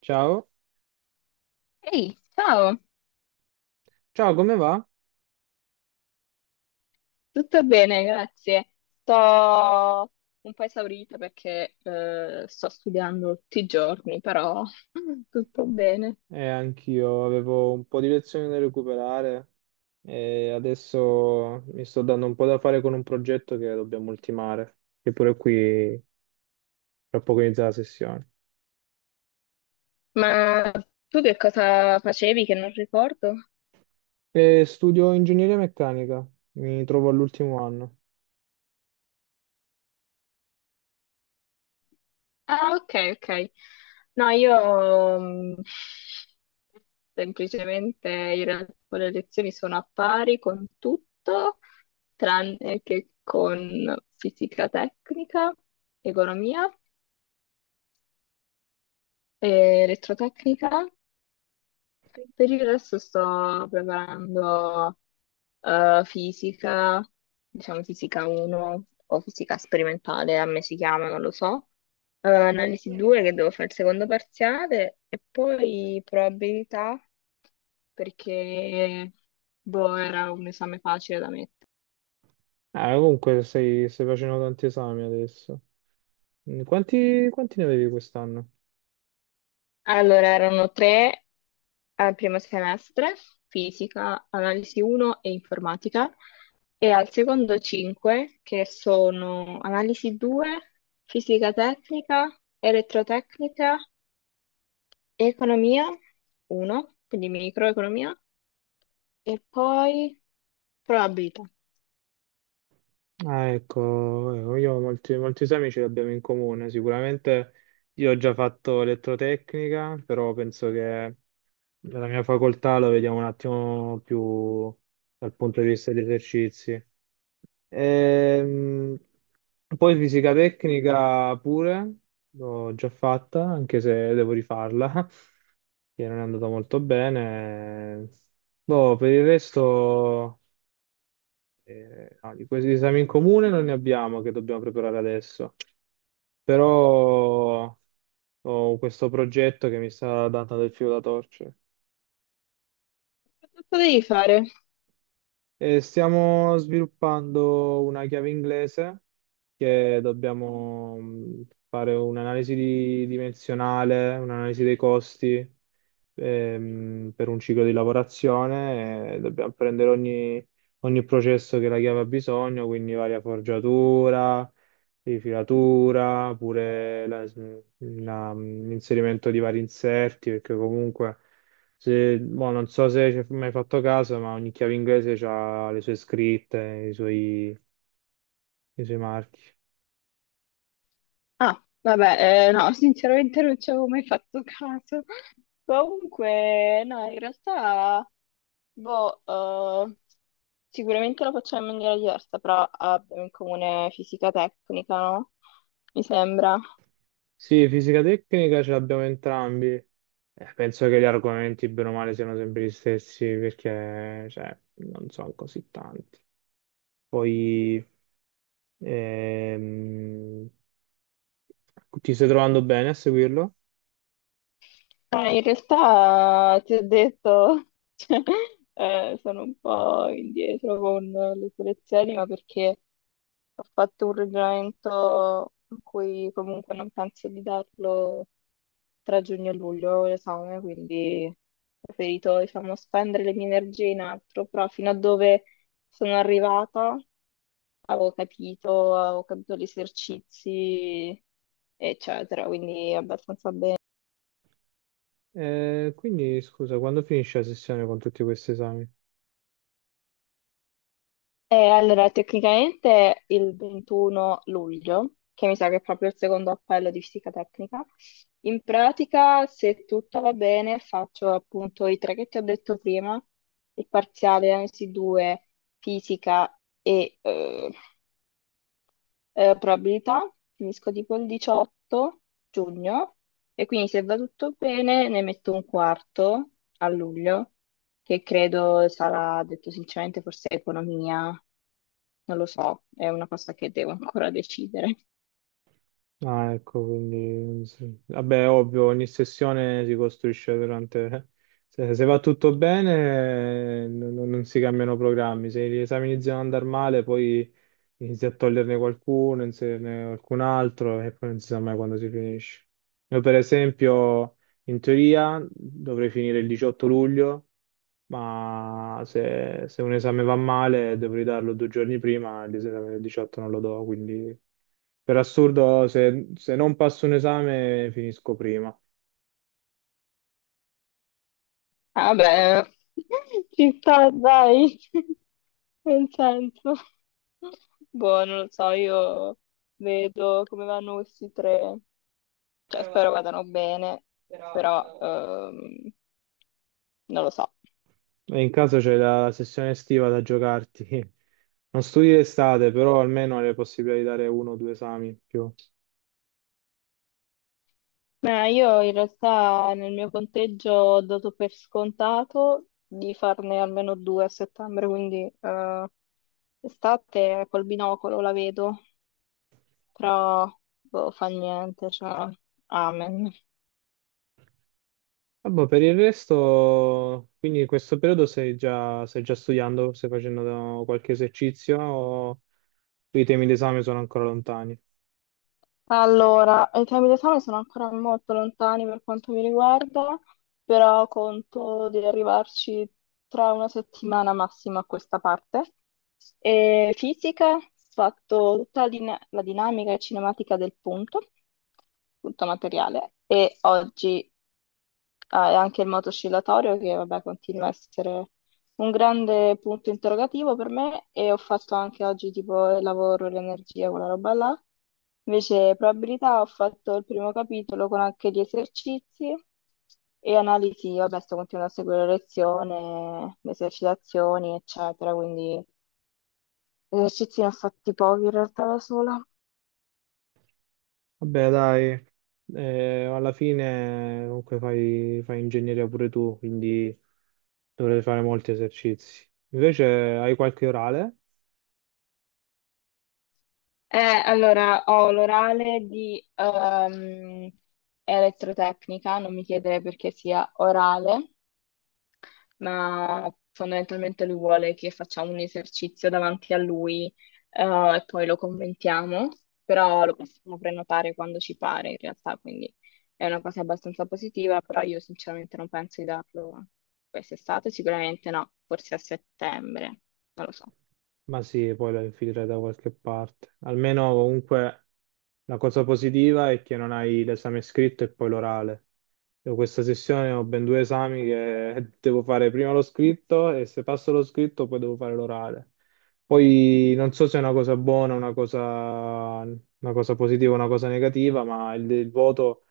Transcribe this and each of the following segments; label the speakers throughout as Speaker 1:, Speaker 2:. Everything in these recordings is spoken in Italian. Speaker 1: Ciao,
Speaker 2: Ehi, ciao,
Speaker 1: ciao, come va?
Speaker 2: tutto bene, grazie. Sto un po' esaurita perché sto studiando tutti i giorni, però tutto bene.
Speaker 1: Anch'io avevo un po' di lezioni da recuperare e adesso mi sto dando un po' da fare con un progetto che dobbiamo ultimare, che pure qui tra poco inizia la sessione.
Speaker 2: Ma tu che cosa facevi che non ricordo?
Speaker 1: Studio ingegneria meccanica, mi trovo all'ultimo anno.
Speaker 2: Ah, ok, ok. No, io, semplicemente in realtà con le lezioni sono a pari con tutto, tranne che con fisica tecnica, economia e elettrotecnica. Per il resto sto preparando fisica, diciamo fisica 1 o fisica sperimentale, a me si chiama, non lo so. Analisi 2 che devo fare il secondo parziale e poi probabilità perché boh, era un esame facile da mettere.
Speaker 1: Ah, comunque stai facendo tanti esami adesso. Quanti, quanti ne avevi quest'anno?
Speaker 2: Allora, erano tre al primo semestre, fisica, analisi 1 e informatica, e al secondo 5, che sono analisi 2, fisica tecnica, elettrotecnica, economia 1, quindi microeconomia, e poi probabilità.
Speaker 1: Ah, ecco, ecco, io ho molti esami ce li abbiamo in comune. Sicuramente io ho già fatto elettrotecnica, però penso che nella mia facoltà lo vediamo un attimo più dal punto di vista degli esercizi. Ehm, Poi fisica tecnica pure, l'ho già fatta, anche se devo rifarla, che non è andata molto bene. Boh, per il resto. No, di questi esami in comune non ne abbiamo che dobbiamo preparare adesso, però ho questo progetto che mi sta dando del filo da torcere.
Speaker 2: Cosa devi fare?
Speaker 1: E stiamo sviluppando una chiave inglese che dobbiamo fare dimensionale, un'analisi dei costi per un ciclo di lavorazione, dobbiamo prendere ogni processo che la chiave ha bisogno, quindi varia forgiatura, rifilatura, l'inserimento di vari inserti, perché comunque, se, boh, non so se ci hai mai fatto caso, ma ogni chiave inglese ha le sue scritte, i suoi marchi.
Speaker 2: Ah, vabbè, no, sinceramente non ci avevo mai fatto caso. Comunque, no, in realtà, boh, sicuramente lo facciamo in maniera diversa, però abbiamo in comune fisica tecnica, no? Mi sembra.
Speaker 1: Sì, fisica tecnica ce l'abbiamo entrambi. Penso che gli argomenti, bene o male, siano sempre gli stessi perché, cioè, non sono così tanti. Poi ehm, ti stai trovando bene a seguirlo?
Speaker 2: Ma in realtà ti ho detto, cioè, sono un po' indietro con le selezioni, ma perché ho fatto un ragionamento in cui comunque non penso di darlo tra giugno e luglio l'esame, quindi ho preferito, diciamo, spendere le mie energie in altro, però fino a dove sono arrivata avevo capito gli esercizi, eccetera, quindi abbastanza bene.
Speaker 1: Quindi, scusa, quando finisce la sessione con tutti questi esami?
Speaker 2: Allora, tecnicamente il 21 luglio, che mi sa che è proprio il secondo appello di fisica tecnica, in pratica, se tutto va bene, faccio appunto i tre che ti ho detto prima, il parziale analisi 2, fisica e probabilità, finisco tipo il 18 giugno e quindi se va tutto bene ne metto un quarto a luglio, che credo sarà, detto sinceramente, forse economia, non lo so, è una cosa che devo ancora decidere.
Speaker 1: Ah, ecco, quindi sì. Vabbè, ovvio, ogni sessione si costruisce durante... Se va tutto bene, non si cambiano programmi. Se gli esami iniziano ad andare male, poi inizi a toglierne qualcuno, inserirne qualcun altro e poi non si sa mai quando si finisce. Io, per esempio, in teoria dovrei finire il 18 luglio, ma se un esame va male dovrei darlo due giorni prima, l'esame del 18 non lo do, quindi per assurdo se non passo un esame finisco prima.
Speaker 2: Ah, vabbè, ci sta, dai, nel senso. Boh, non lo so, io vedo come vanno questi tre, cioè spero vadano bene, però non lo so.
Speaker 1: E in caso c'è la sessione estiva da giocarti. Non studi l'estate, però almeno hai la possibilità di dare uno o due esami in più.
Speaker 2: Ma io in realtà nel mio conteggio ho dato per scontato di farne almeno due a settembre, quindi estate col binocolo la vedo, però boh, fa niente, cioè, amen.
Speaker 1: Vabbè, per il resto, quindi in questo periodo stai già studiando, stai qualche esercizio o i temi d'esame sono ancora lontani?
Speaker 2: Allora, i temi d'esame sono ancora molto lontani per quanto mi riguarda, però conto di arrivarci tra una settimana massima a questa parte. E fisica, ho fatto tutta la dinamica e cinematica del punto, punto materiale, e oggi ah, è anche il moto oscillatorio che vabbè, continua a essere un grande punto interrogativo per me e ho fatto anche oggi tipo il lavoro, l'energia, quella roba là. Invece probabilità ho fatto il primo capitolo con anche gli esercizi e analisi, vabbè sto continuando a seguire la lezione, le esercitazioni eccetera, quindi esercizi ne ho fatti pochi in realtà da sola.
Speaker 1: Vabbè, dai, alla fine comunque fai ingegneria pure tu, quindi dovrai fare molti esercizi. Invece hai qualche orale?
Speaker 2: Eh, allora ho l'orale di elettrotecnica, non mi chiedere perché sia orale. Ma fondamentalmente lui vuole che facciamo un esercizio davanti a lui, eh, e poi lo commentiamo, però lo possiamo prenotare quando ci pare in realtà, quindi è una cosa abbastanza positiva, però io sinceramente non penso di darlo quest'estate, sicuramente no, forse a settembre, non lo so.
Speaker 1: Ma sì, poi la infilerai da qualche parte. Almeno comunque la cosa positiva è che non hai l'esame scritto e poi l'orale. Io questa sessione ho ben due esami che devo fare prima lo scritto e se passo lo scritto poi devo fare l'orale. Poi non so se è una cosa buona, una cosa positiva, o una cosa negativa, ma il voto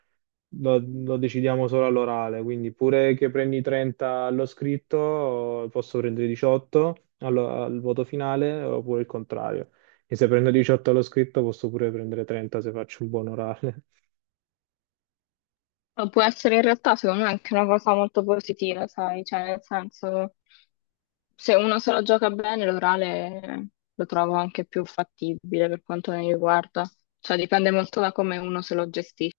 Speaker 1: lo decidiamo solo all'orale, quindi pure che prendi 30 allo scritto, posso prendere 18 al voto finale oppure il contrario. E se prendo 18 allo scritto posso pure prendere 30 se faccio un buon orale.
Speaker 2: Ma può essere in realtà secondo me anche una cosa molto positiva, sai, cioè nel senso... Se uno se lo gioca bene, l'orale lo trovo anche più fattibile per quanto mi riguarda. Cioè, dipende molto da come uno se lo gestisce.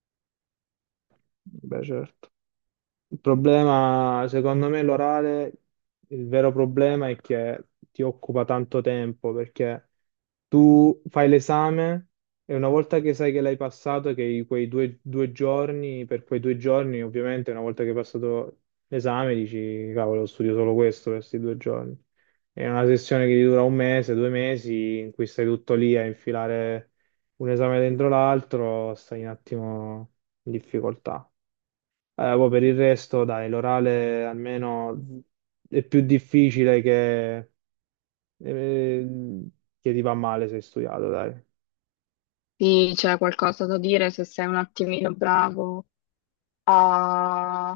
Speaker 1: Beh, certo. Il problema, secondo me, l'orale, il vero problema è che ti occupa tanto tempo perché tu fai l'esame e una volta che sai che l'hai passato, che quei due giorni, per quei due giorni, ovviamente, una volta che hai passato l'esame, dici, cavolo, studio solo questo per questi due giorni. È una sessione che ti dura un mese, due mesi, in cui stai tutto lì a infilare un esame dentro l'altro, stai un attimo in difficoltà. Poi per il resto, dai, l'orale almeno è più difficile eh, che ti va male se hai studiato, dai.
Speaker 2: Sì, c'è qualcosa da dire, se sei un attimino bravo a-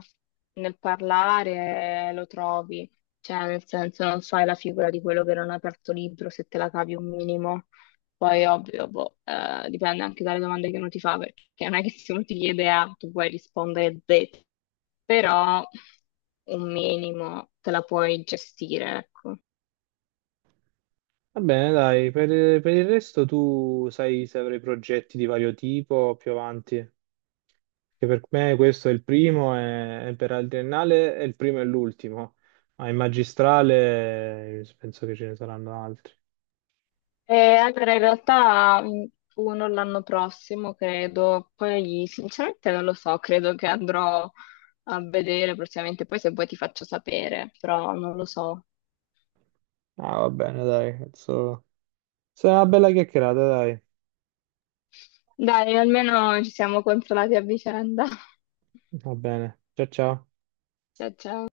Speaker 2: nel parlare lo trovi, cioè nel senso non fai la figura di quello che non ha aperto libro se te la cavi un minimo. Poi ovvio, boh, dipende anche dalle domande che uno ti fa, perché non è che se uno ti chiede A, tu puoi rispondere Z, però un minimo te la puoi gestire, ecco.
Speaker 1: Va bene, dai, per il resto tu sai se avrai progetti di vario tipo più avanti, che per me questo è il primo e per la triennale è il primo e l'ultimo, ma in magistrale penso che ce ne saranno altri.
Speaker 2: Allora, in realtà uno l'anno prossimo, credo, poi sinceramente non lo so, credo che andrò a vedere prossimamente, poi se vuoi ti faccio sapere, però non lo so.
Speaker 1: Ah, va bene, dai, penso... Sarà una bella chiacchierata, dai.
Speaker 2: Dai, almeno ci siamo consolati a vicenda.
Speaker 1: Va bene, ciao ciao.
Speaker 2: Ciao, ciao.